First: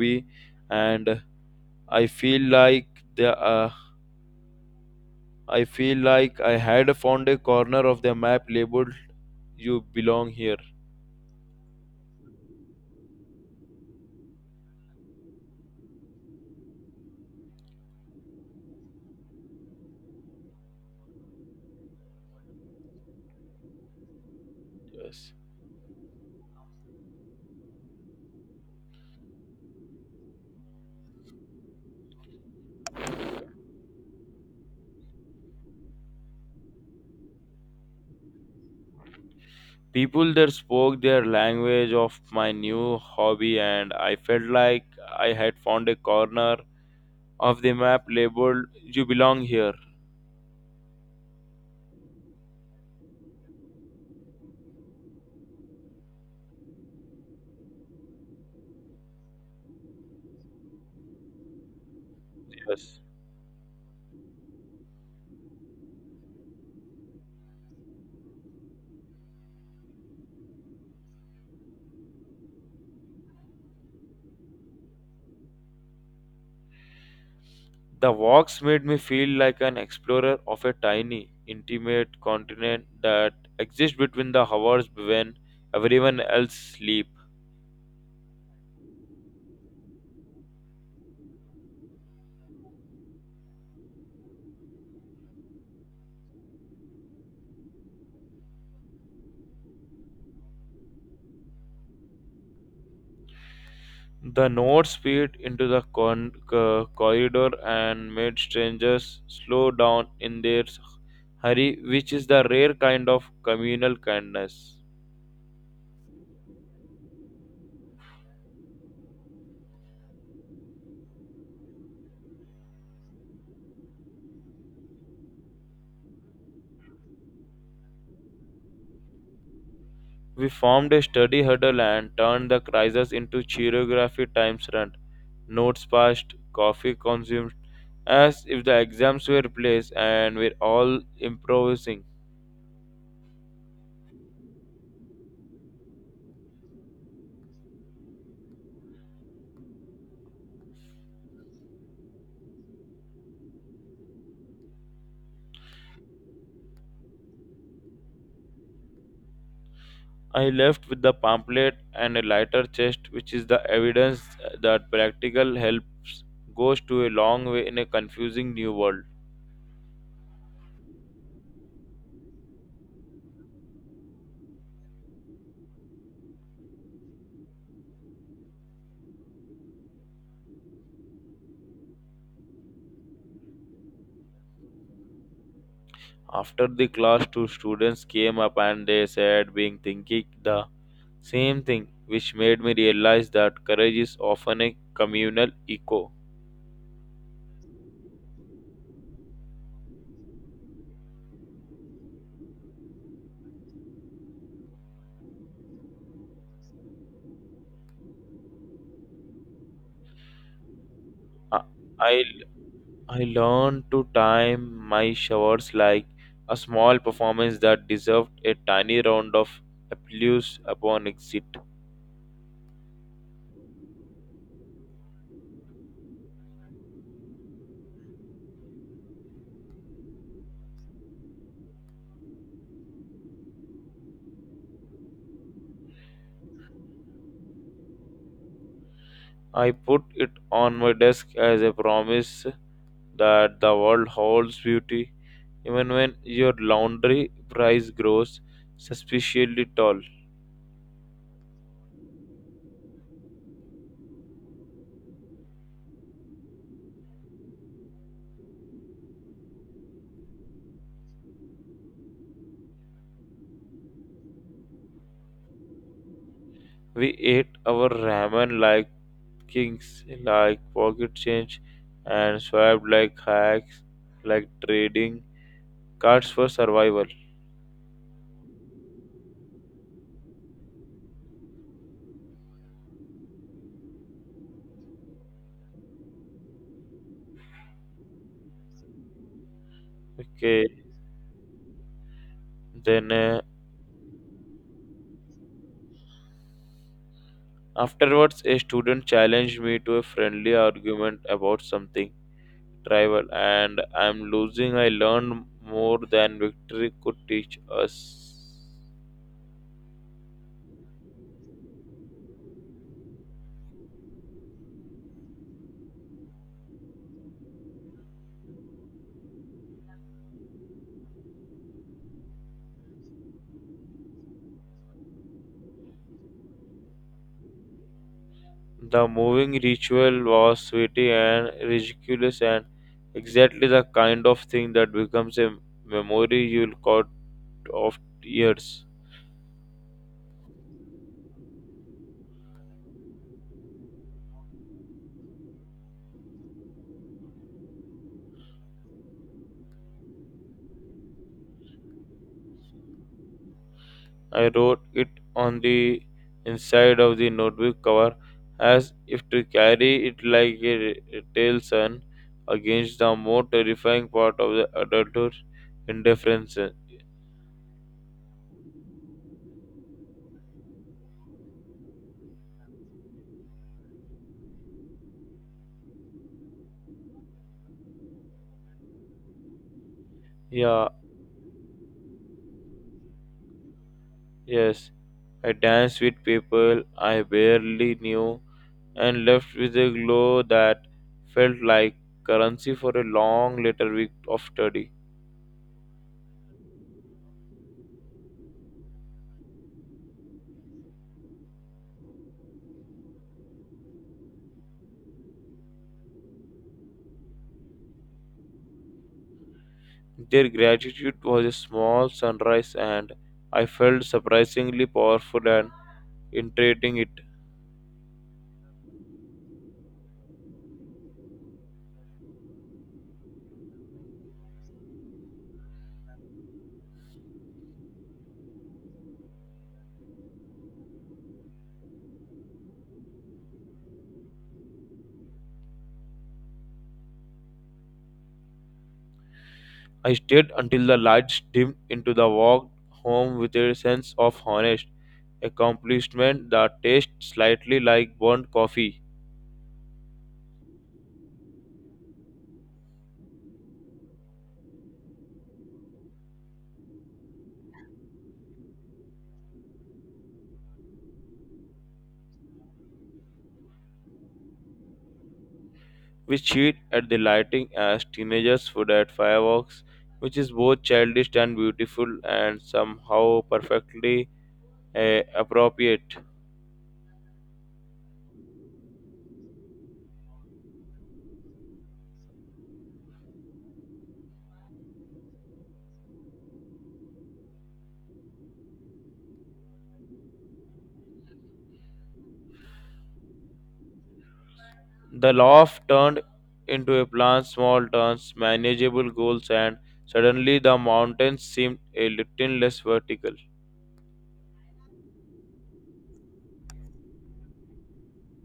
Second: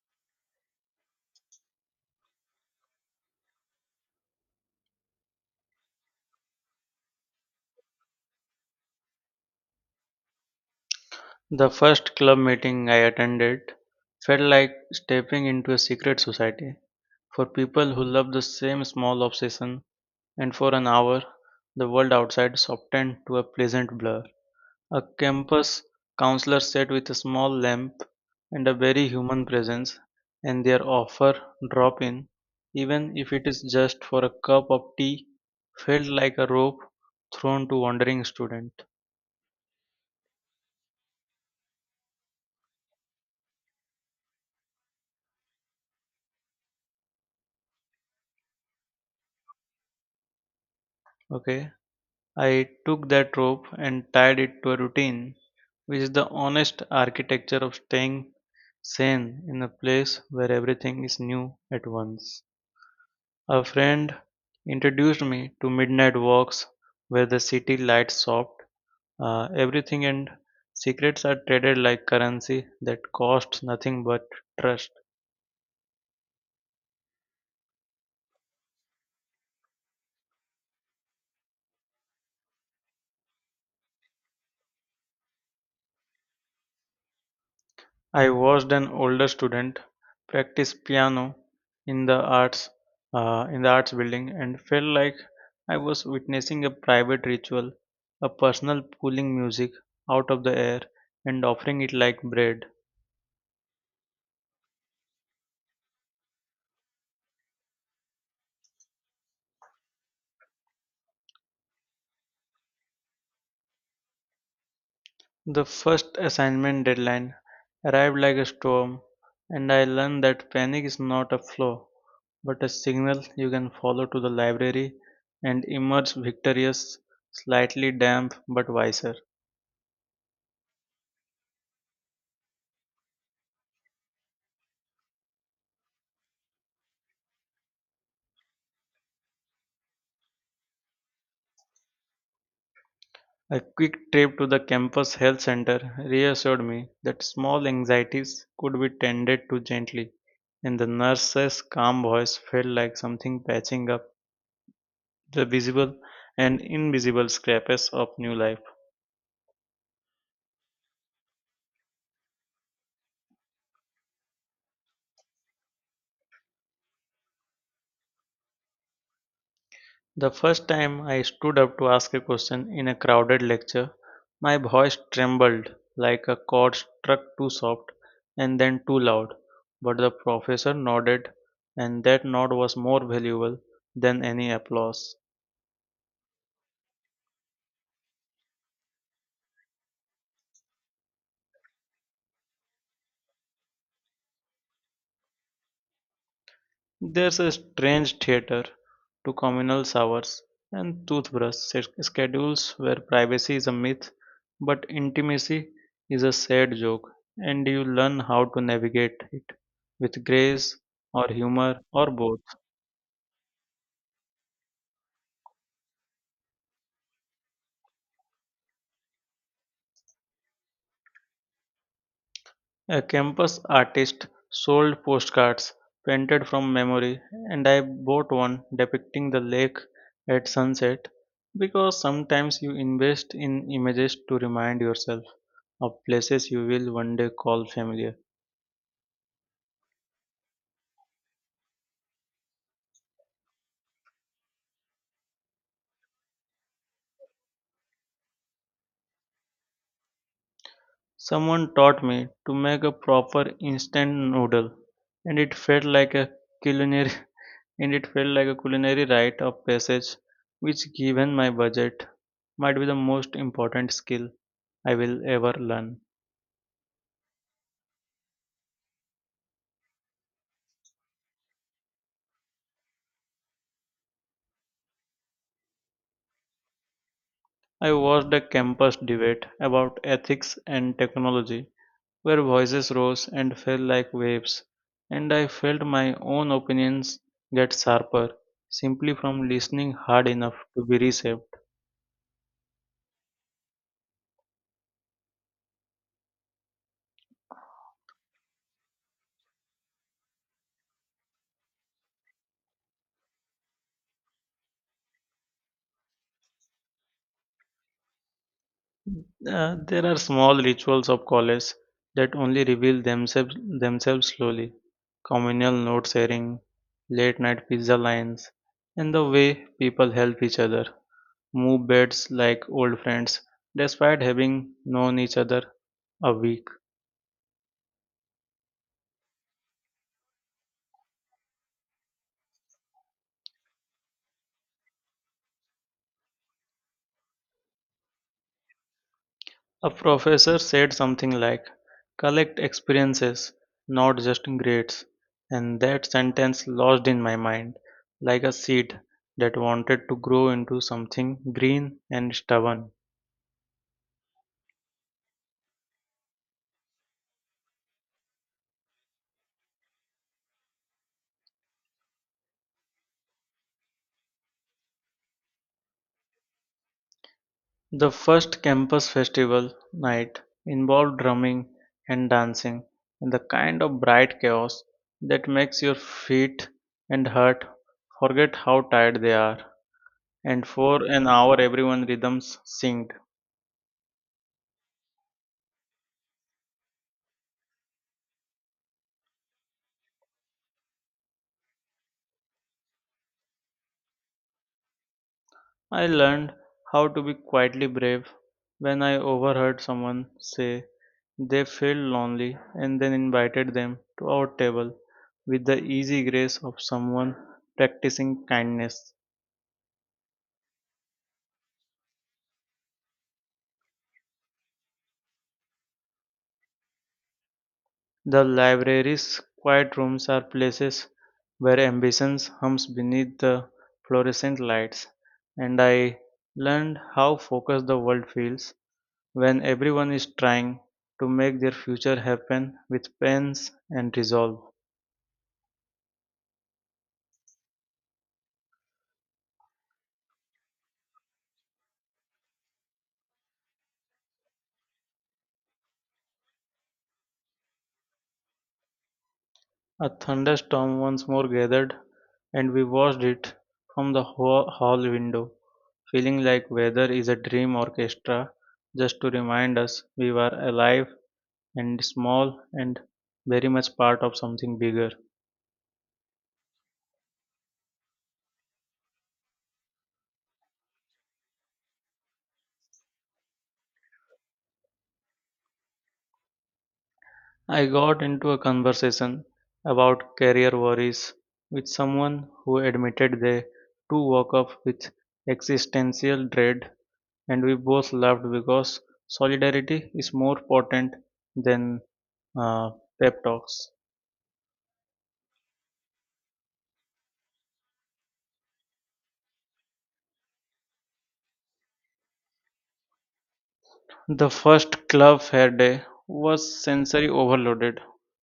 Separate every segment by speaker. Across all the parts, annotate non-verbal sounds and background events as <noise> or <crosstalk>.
Speaker 1: Movie, and I feel like the I feel like I had found a corner of the map labeled "You belong here."
Speaker 2: The first club meeting I attended felt like stepping into a secret society for people who love the same small obsession, and for an hour, the world outside softened to a pleasant blur. A
Speaker 1: Yes.
Speaker 2: campus counselor sat with a small lamp and a very human presence, and their offer drop in, even if it is just for a cup of tea, felt like a rope thrown to wandering student.
Speaker 1: People there spoke their language of my new hobby, and I felt like I had found a corner of the map labeled "You belong here."
Speaker 2: Okay. I took that rope and tied it to a routine, which is the honest architecture of staying sane in a place where everything is new at once.
Speaker 1: Yes.
Speaker 2: A friend introduced me to midnight walks where the city lights soft, everything and secrets are traded like currency that costs nothing but trust.
Speaker 1: The walks made me feel like an explorer of a tiny, intimate continent that exists between the hours when everyone else sleep.
Speaker 2: I watched an older student practice piano in the arts in the arts building and felt like I was witnessing a private ritual, a personal pulling music out of the air and offering it like bread.
Speaker 1: The notes speed into the corridor and made strangers slow down in their hurry, which is the rare kind of communal kindness.
Speaker 2: The first assignment deadline arrived like a storm, and I learned that panic is not a flaw but a signal you can follow to the library and emerge victorious, slightly damp but wiser.
Speaker 1: We formed a study huddle and turned the crisis into choreography times run. Notes passed, coffee consumed, as if the exams were plays and we're all improvising.
Speaker 2: A quick trip to the campus health center reassured me that small anxieties could be tended to gently, and the nurse's calm voice felt like something patching up the visible and invisible scrapes of new life.
Speaker 1: I left with the pamphlet and a lighter chest, which is the evidence that practical helps goes to a long way in a confusing new world.
Speaker 2: The first time I stood up to ask a question in a crowded lecture, my voice trembled like a chord struck too soft and then too loud, but the professor nodded, and that nod was more valuable than any applause.
Speaker 1: After the class, two students came up and they said, being thinking the same thing, which made me realize that courage is often a communal echo.
Speaker 2: There's a strange theater to communal showers and toothbrush schedules where privacy is a myth but intimacy is a sad joke, and you learn how to navigate it with grace or
Speaker 1: I,
Speaker 2: humor or
Speaker 1: I
Speaker 2: both.
Speaker 1: I learned to time my showers like a small performance that deserved a tiny round of applause upon exit.
Speaker 2: A campus artist sold postcards painted from memory, and I bought one depicting the lake at sunset because sometimes you invest in images to remind yourself of places you will one day call familiar.
Speaker 1: I put it on my desk as a promise that the world holds beauty even when your laundry price grows suspiciously tall.
Speaker 2: Someone taught me to make a proper instant noodle, and it felt like a culinary <laughs> and it felt like a culinary rite of passage, which, given my budget, might be the most important skill I will ever learn.
Speaker 1: We ate our ramen like kings, like pocket change, and swiped like hacks, like trading cards for survival.
Speaker 2: I watched a campus debate about ethics and technology, where voices rose and fell like waves, and I felt my own opinions get sharper simply from listening hard enough
Speaker 1: Okay,
Speaker 2: to be reshaped.
Speaker 1: then afterwards, a student challenged me to a friendly argument about something travel and I'm losing. I learned more than victory could teach us.
Speaker 2: There are small rituals of college that only reveal themselves slowly. Communal note sharing, late night pizza lines, and the way people help each other. Move beds like old friends, despite having known each other a week.
Speaker 1: The moving ritual was sweaty and ridiculous, and exactly the kind of thing that becomes a memory you'll caught of years.
Speaker 2: A professor said something like, collect experiences, not just grades, and that sentence lodged in my mind like a seed that wanted to grow into something green and stubborn.
Speaker 1: I wrote it on the inside of the notebook cover as if to carry it like a against the more terrifying part of the adulthood indifference.
Speaker 2: The first campus festival night involved drumming and dancing and the kind of bright chaos that makes your feet and heart forget how tired they are. And
Speaker 1: Yeah,
Speaker 2: for an hour, everyone's rhythms synced.
Speaker 1: yes, I danced with people I barely knew and left with a glow that felt like currency for a long later week of study.
Speaker 2: I learned how to be quietly brave when I overheard someone say they felt lonely and then invited them to our table with the easy grace of someone practicing kindness.
Speaker 1: Their gratitude was a small sunrise, and I felt surprisingly powerful and integrating it.
Speaker 2: The library's quiet rooms are places where ambition hums beneath the fluorescent lights, and I learned how focused the world feels when everyone is trying to make their future happen with pens and resolve.
Speaker 1: I stayed until the lights dimmed into the walk home with a sense of honest accomplishment that tastes slightly like burnt coffee.
Speaker 2: A thunderstorm once more gathered, and we watched it from the hall window, feeling like weather is a dream orchestra just to remind us we were alive and small and very much part of something bigger.
Speaker 1: We cheat at the lighting as teenagers would at fireworks, which is both childish and beautiful and somehow perfectly appropriate.
Speaker 2: I got into a conversation about career worries with someone who admitted they too woke up with existential dread, and we both laughed because solidarity is more potent than uh, pep talks.
Speaker 1: The loft turned into a plan, small turns, manageable goals, and suddenly the mountains seemed a little less vertical.
Speaker 2: The first club fair day was sensory overloaded.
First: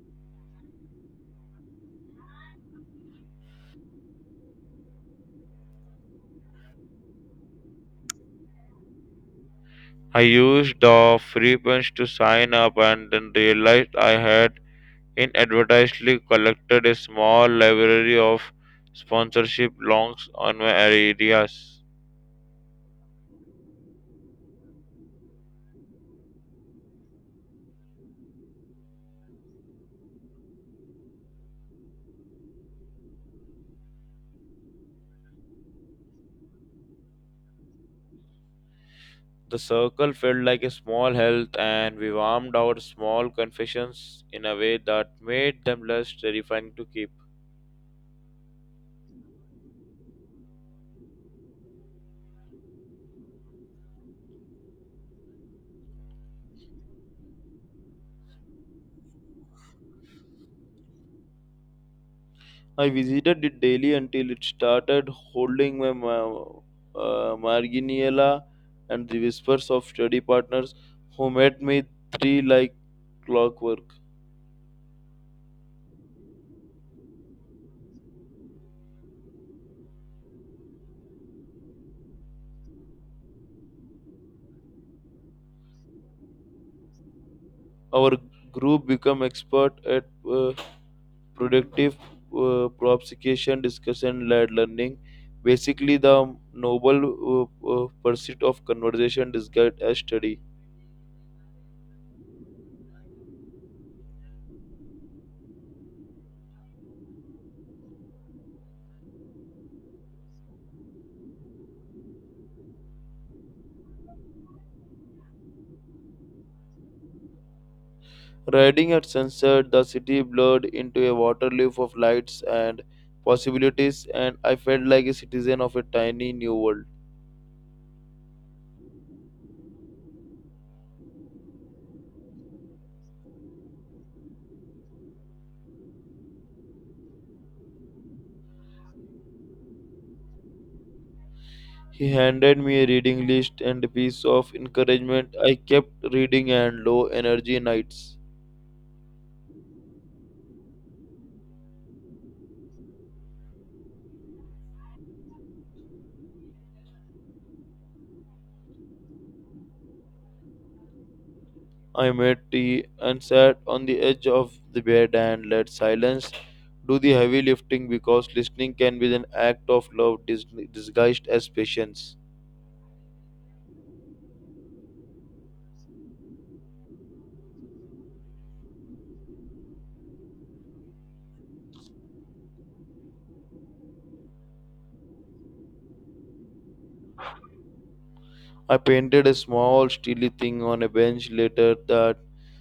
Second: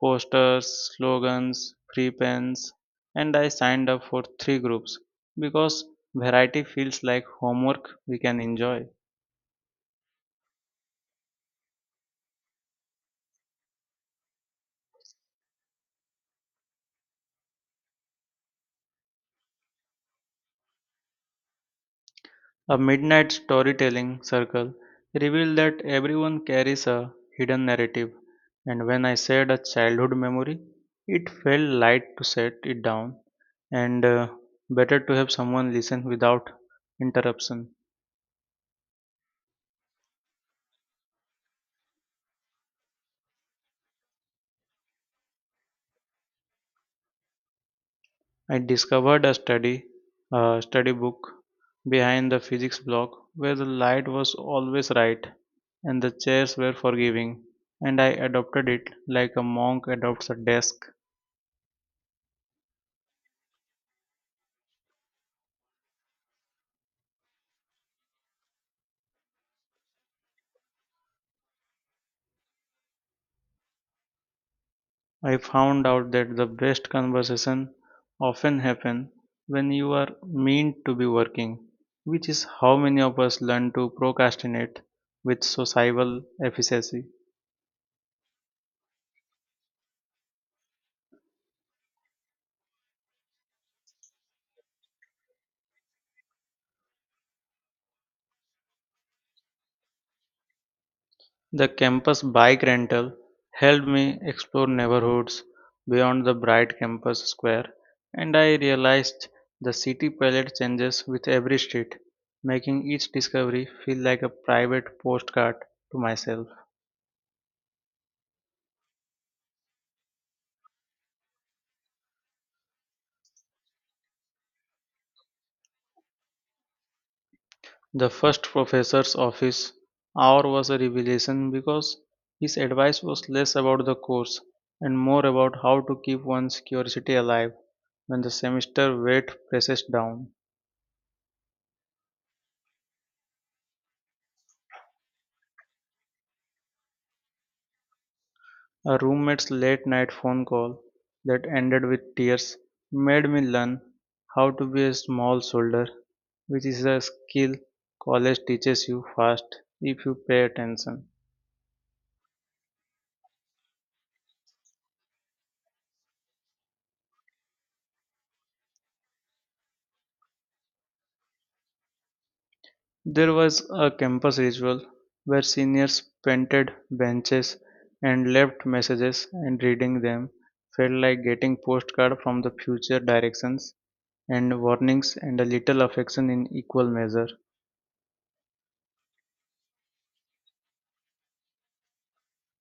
Speaker 2: Posters, slogans, free pens, and I signed up for three groups because variety feels like homework we can enjoy.
Speaker 1: I used the free punch to sign up and then realized I had inadvertently collected a small library of sponsorship longs on my areas.
Speaker 2: A midnight storytelling circle revealed that everyone carries a hidden narrative, and when I said a childhood memory, it felt light to set it down and better to have someone listen without interruption.
Speaker 1: The circle felt like a small health, and we warmed our small confessions in a way that made them less terrifying to keep.
Speaker 2: I discovered a study book behind the physics block where the light was always right and the chairs were forgiving, and I adopted it like a monk adopts a desk.
Speaker 1: I visited it daily until it started holding my marginalia and the whispers of study partners who met me three like clockwork.
Speaker 2: I found out that the best conversation often happen when you are meant to be working, which is how many of us learn to procrastinate with societal efficiency.
Speaker 1: Our group became expert at productive prosecution discussion led learning, basically the noble pursuit of conversation disguised as study.
Speaker 2: The campus bike rental helped me explore neighborhoods beyond the bright campus square, and I realized the city palette changes with every street, making each discovery feel like a private postcard to myself.
Speaker 1: Riding at sunset, the city blurred into a waterleaf of lights and possibilities, and I felt like a citizen of a tiny new world.
Speaker 2: The first professor's office hour was a revelation because his advice was less about the course and more about how to keep one's curiosity alive when the semester weight presses down.
Speaker 1: He handed me a reading list and a piece of encouragement I kept reading and low energy nights.
Speaker 2: A roommate's late night phone call that ended with tears made me learn how to be a small soldier, which is a skill college teaches you fast if you pay attention.
Speaker 1: I made tea and sat on the edge of the bed and let silence do the heavy lifting because listening can be an act of love disguised as patience.
Speaker 2: There was a campus ritual where seniors painted benches and left messages, and reading them felt like getting postcards from the future directions and warnings and a little affection in equal measure.
Speaker 1: I painted a small steely thing on a bench later that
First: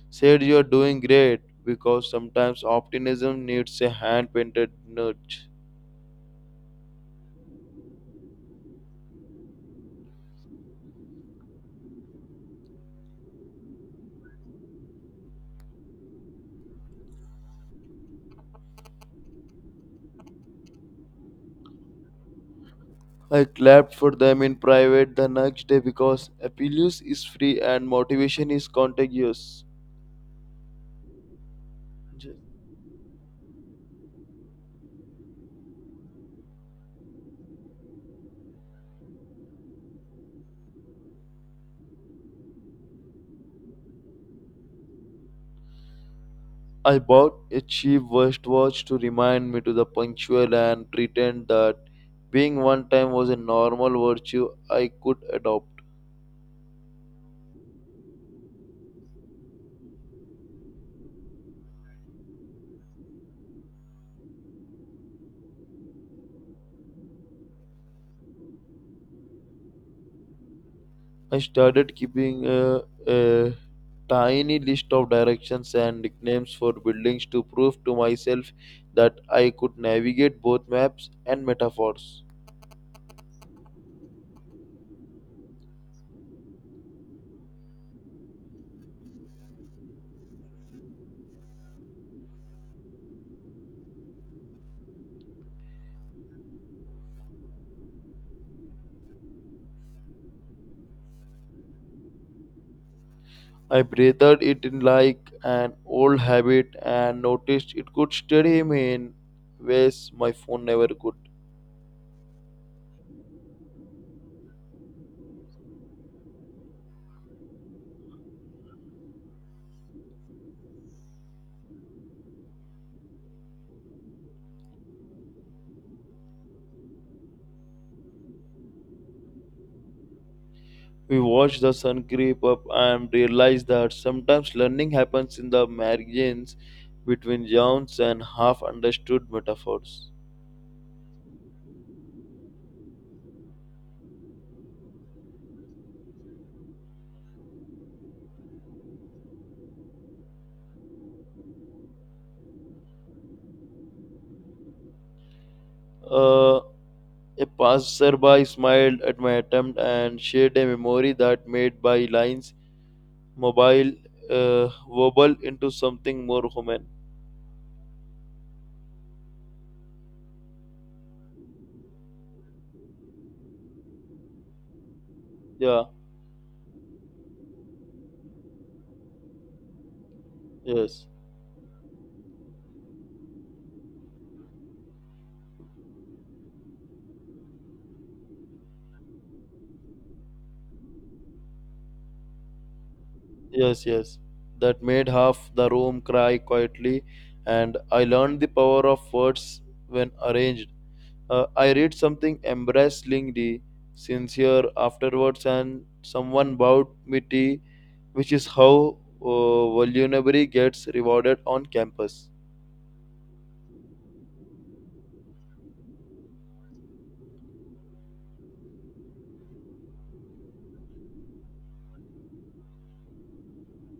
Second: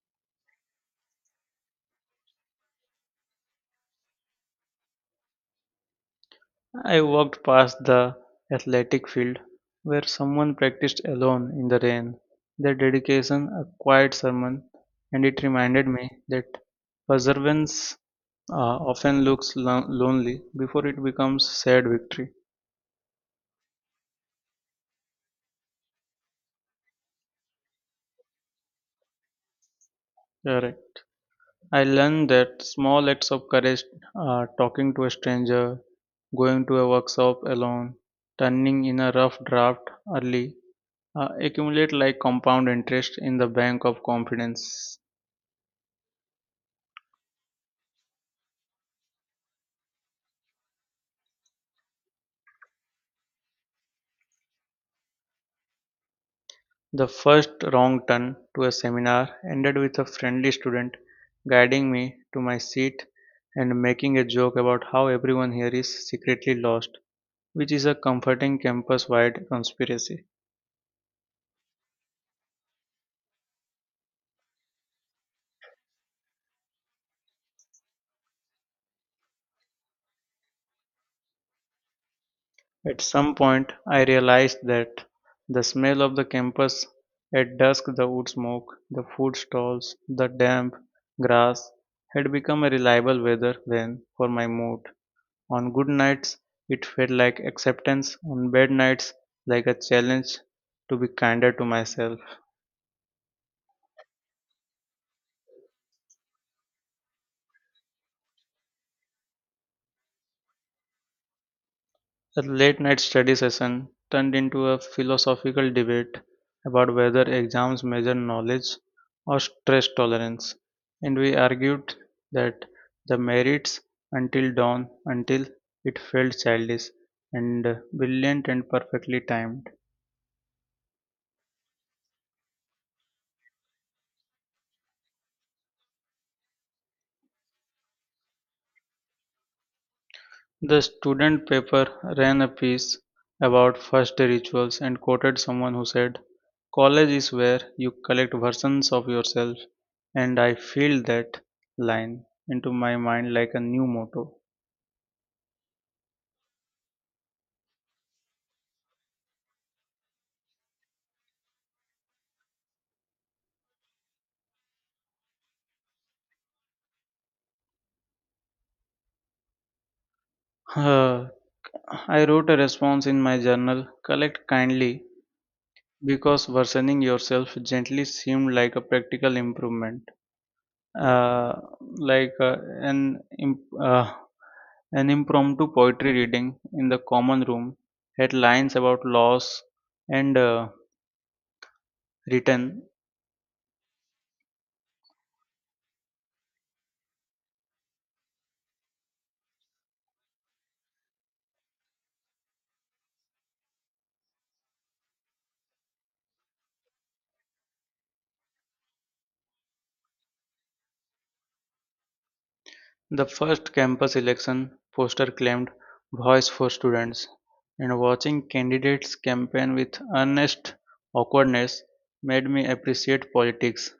Speaker 1: said you are doing great because sometimes optimism needs a hand painted nudge.
Speaker 2: I walked past the athletic field where someone practiced alone in the rain. Their dedication, a quiet sermon, and it reminded me that perseverance uh, often looks lonely before it becomes sad victory.
Speaker 1: I clapped for them in private the next day because Apelius is free and motivation is contagious.
Speaker 2: Correct. I learned that small acts of courage are talking to a stranger, going to a workshop alone, turning in a rough draft early, accumulate like compound interest in the bank of confidence.
Speaker 1: I bought a cheap wristwatch to remind me to the punctual and pretend that being on time was a normal virtue I could adopt.
Speaker 2: The first wrong turn to a seminar ended with a friendly student guiding me to my seat and making a joke about how everyone here is secretly lost, which is a comforting campus wide conspiracy.
Speaker 1: I started keeping a tiny list of directions and nicknames for buildings to prove to myself that I could navigate both maps and metaphors.
Speaker 2: At some point, I realized that the smell of the campus at dusk, the wood smoke, the food stalls, the damp grass, had become a reliable weather vane for my mood. On good nights, it felt like acceptance; on bad nights, like a challenge to be kinder to myself.
Speaker 1: I breathed it in like an old habit and noticed it could steady me in ways my phone never could.
Speaker 2: A late night study session turned into a philosophical debate about whether exams measure knowledge or stress tolerance, and we argued that the merits until dawn, until it felt childish and brilliant and perfectly timed.
Speaker 1: We watch the sun creep up and realize that sometimes learning happens in the margins between yawns and half understood metaphors.
Speaker 2: The student paper ran a piece about first-day rituals and quoted someone who said, "College is where you collect versions of yourself," and I filled that line into my mind like a new motto.
Speaker 1: Uh, a passerby smiled at my attempt and shared a memory that made my lines mobile, wobble into something more human.
Speaker 2: <sighs> I wrote a response in my journal, "Collect kindly,"
Speaker 1: Yeah,
Speaker 2: because versioning yourself gently seemed like a practical improvement.
Speaker 1: yes,
Speaker 2: uh, like an imp- uh, an impromptu poetry reading in the common room had lines about loss and return.
Speaker 1: yes, yes. That made half the room cry quietly, and I learned the power of words when arranged. I read something embarrassingly sincere afterwards, and someone bought me tea, which is how vulnerability gets rewarded on campus.
Speaker 2: The first campus election poster claimed voice for students, and watching candidates campaign with earnest awkwardness made me appreciate politics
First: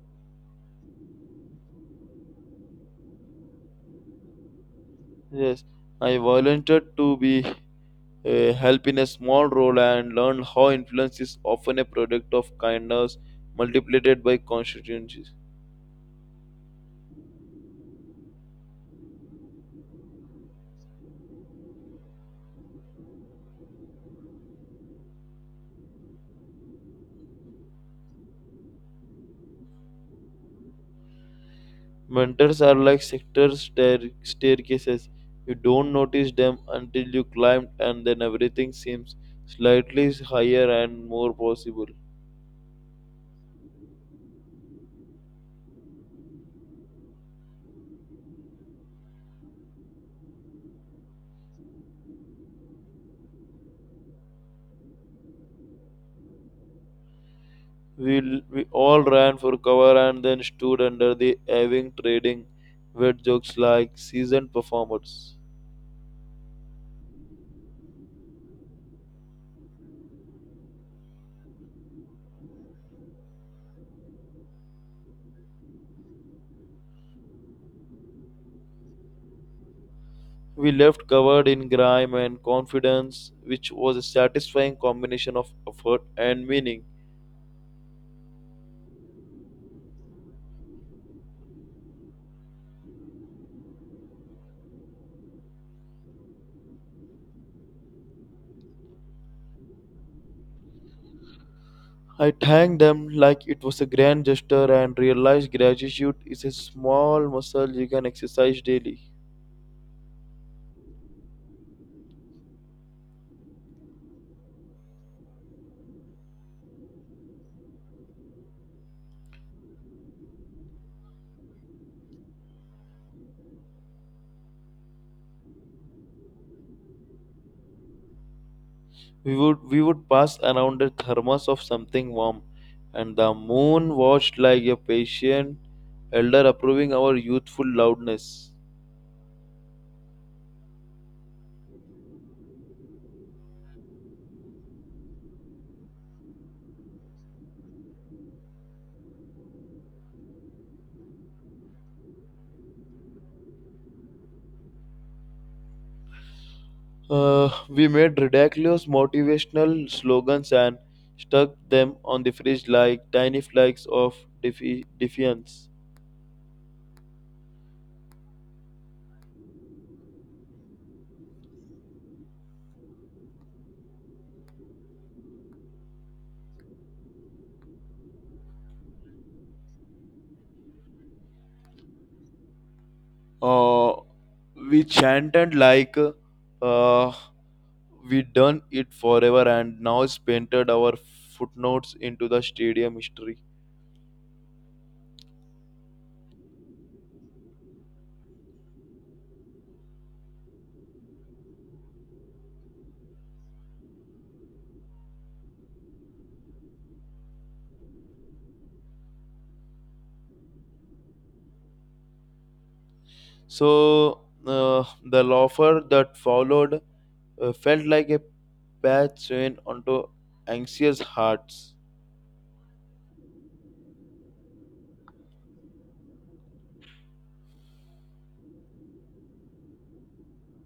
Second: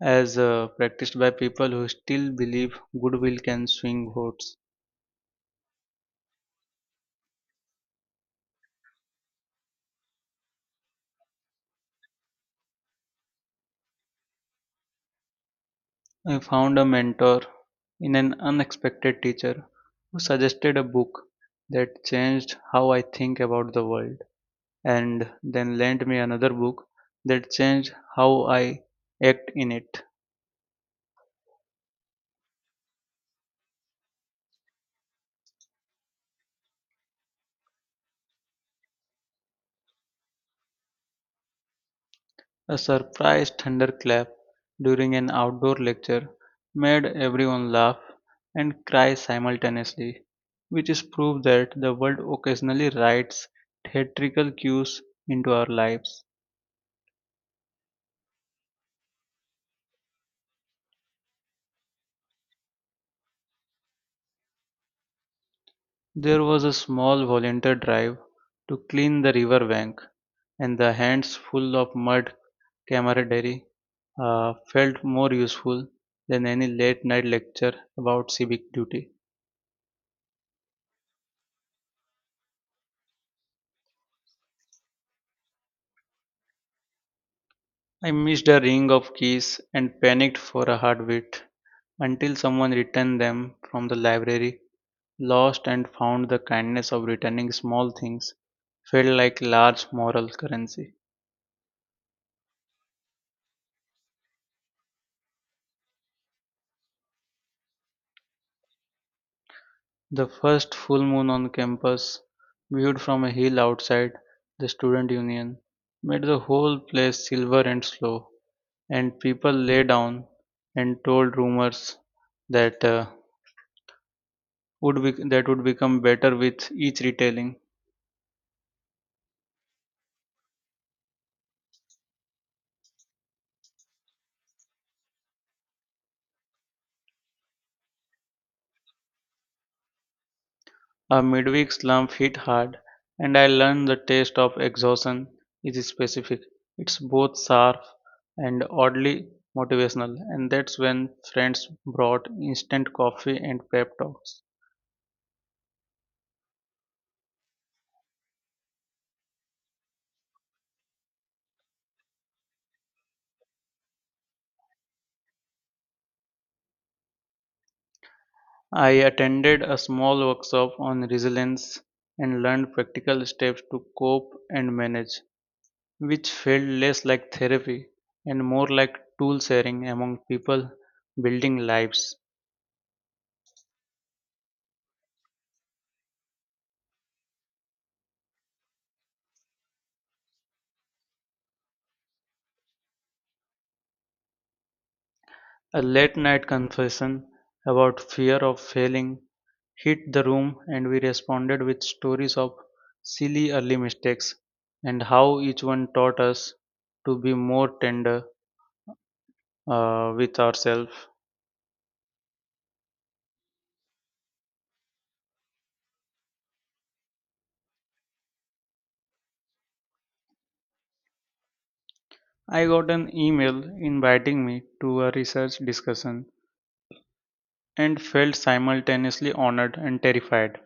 Speaker 2: as practiced by people who still believe goodwill can swing votes.
Speaker 1: Yes, I volunteered to be help in a small role and learned how influence is often a product of kindness multiplied by constituencies.
Speaker 2: I found a mentor in an unexpected teacher who suggested a book that changed how I think about the world, and then lent me another book that changed how I act in it.
Speaker 1: Mentors are like sector staircases. You don't notice them until you climb, and then everything seems slightly higher and more possible.
Speaker 2: A surprise thunderclap during an outdoor lecture made everyone laugh and cry simultaneously, which is proof that the world occasionally writes theatrical cues into our lives.
Speaker 1: We all ran for cover and then stood under the aving trading wet jokes like seasoned performers.
Speaker 2: There was a small volunteer drive to clean the river bank, and the hands full of mud camaraderie felt more useful than any late night lecture about civic duty.
Speaker 1: We left covered in grime and confidence, which was a satisfying combination of effort and meaning.
Speaker 2: I missed a ring of keys and panicked for a heartbeat until someone returned them from the library; lost and found, the kindness of returning small things felt like large moral currency.
Speaker 1: I thanked them like it was a grand gesture and realized gratitude is a small muscle you can exercise daily.
Speaker 2: The first full moon on campus, viewed from a hill outside the student union, made the whole place silver and slow, and people lay down and told rumors that that would become better with each retelling.
Speaker 1: We would pass around a thermos of something warm, and the moon watched like a patient elder approving our youthful loudness.
Speaker 2: A midweek slump hit hard, and I learned the taste of exhaustion is specific. It's both sharp and oddly motivational, and that's when friends brought instant coffee and pep talks.
Speaker 1: We made ridiculous motivational slogans and stuck them on the fridge like tiny flags of defiance.
Speaker 2: I attended a small workshop on resilience and learned practical steps to cope and manage, which felt less like therapy and more like tool sharing among people building lives.
Speaker 1: uh, we chanted like uh, we done it forever, and now it's painted our footnotes into the stadium history.
Speaker 2: A late night confession about fear of failing hit the room, and we responded with stories of silly early mistakes and how each one taught us to be more tender with ourselves.
Speaker 1: So the laughter that followed felt like a patch chain onto anxious hearts.
Speaker 2: I got an email inviting me to a research discussion and felt simultaneously honored and terrified.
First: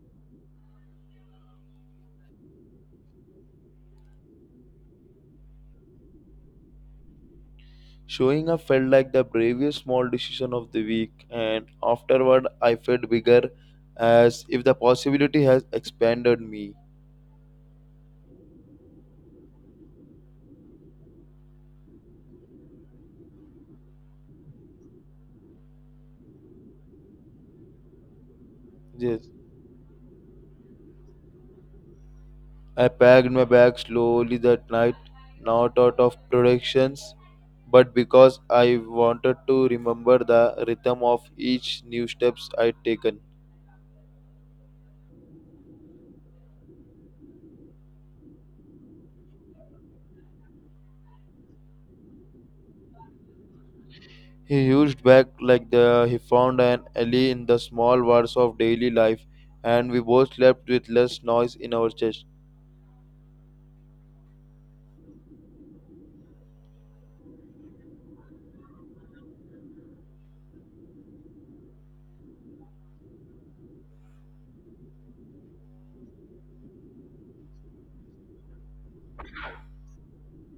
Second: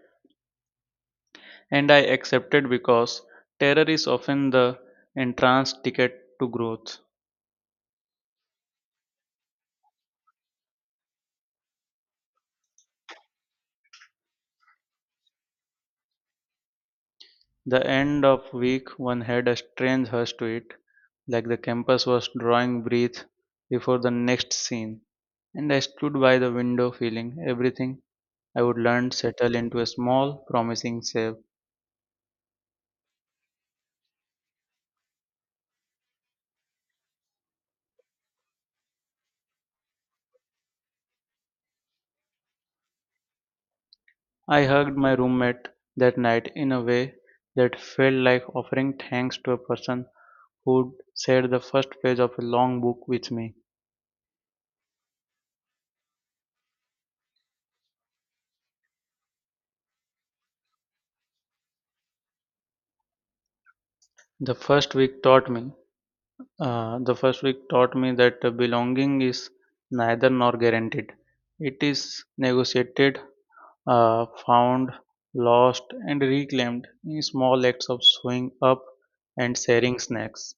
Speaker 2: And I accepted because terror is often the entrance ticket to growth.
Speaker 1: Showing up felt like the bravest small decision of the week, and afterward I felt bigger, as if the possibility has expanded me.
Speaker 2: The end of week one had a strange hush to it, like the campus was drawing breath before the next scene. And I stood by the window feeling everything I would learn
Speaker 1: Yes,
Speaker 2: settle into a small, promising safe.
Speaker 1: I packed my bag slowly that night, not out of productions, but because I wanted to remember the rhythm of each new steps I'd taken.
Speaker 2: I hugged my roommate that night in a way that felt like offering thanks to a person who'd shared the first page of a long book with me.
Speaker 1: He used back like the he found an alley in the small wars of daily life, and we both slept with less noise in our chest.
Speaker 2: The first week taught me that belonging is neither nor guaranteed. It is negotiated, found, lost, and reclaimed in small acts of showing up and sharing snacks.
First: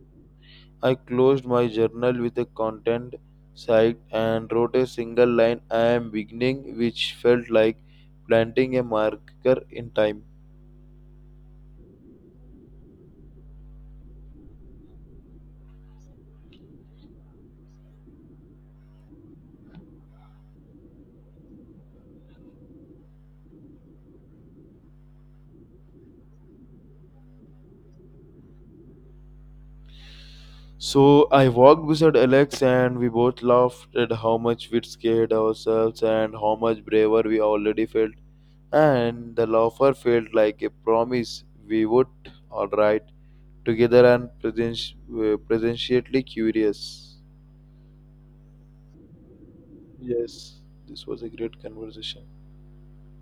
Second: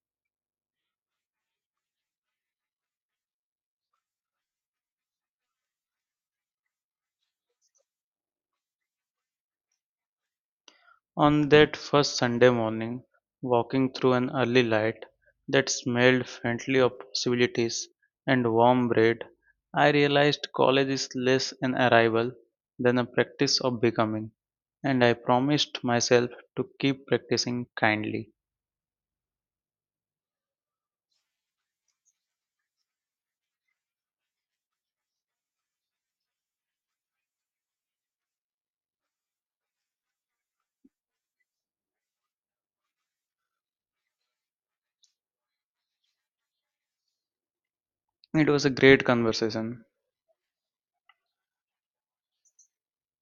Speaker 1: I closed my journal with a content sight and wrote a single line I am beginning, which felt like planting a marker in time.
Speaker 2: On that first Sunday morning, walking through an early light that smelled faintly of possibilities and warm bread, I realized college is less an arrival than a practice of becoming, and I promised myself to keep practicing kindly.
Speaker 1: So I walked beside Alex and we both laughed at how much we'd scared ourselves and how much braver we already felt. And the laughter felt like a promise we would, alright, together and presciently curious.
Speaker 2: It was a great conversation.
Speaker 1: Yes, this was a great conversation.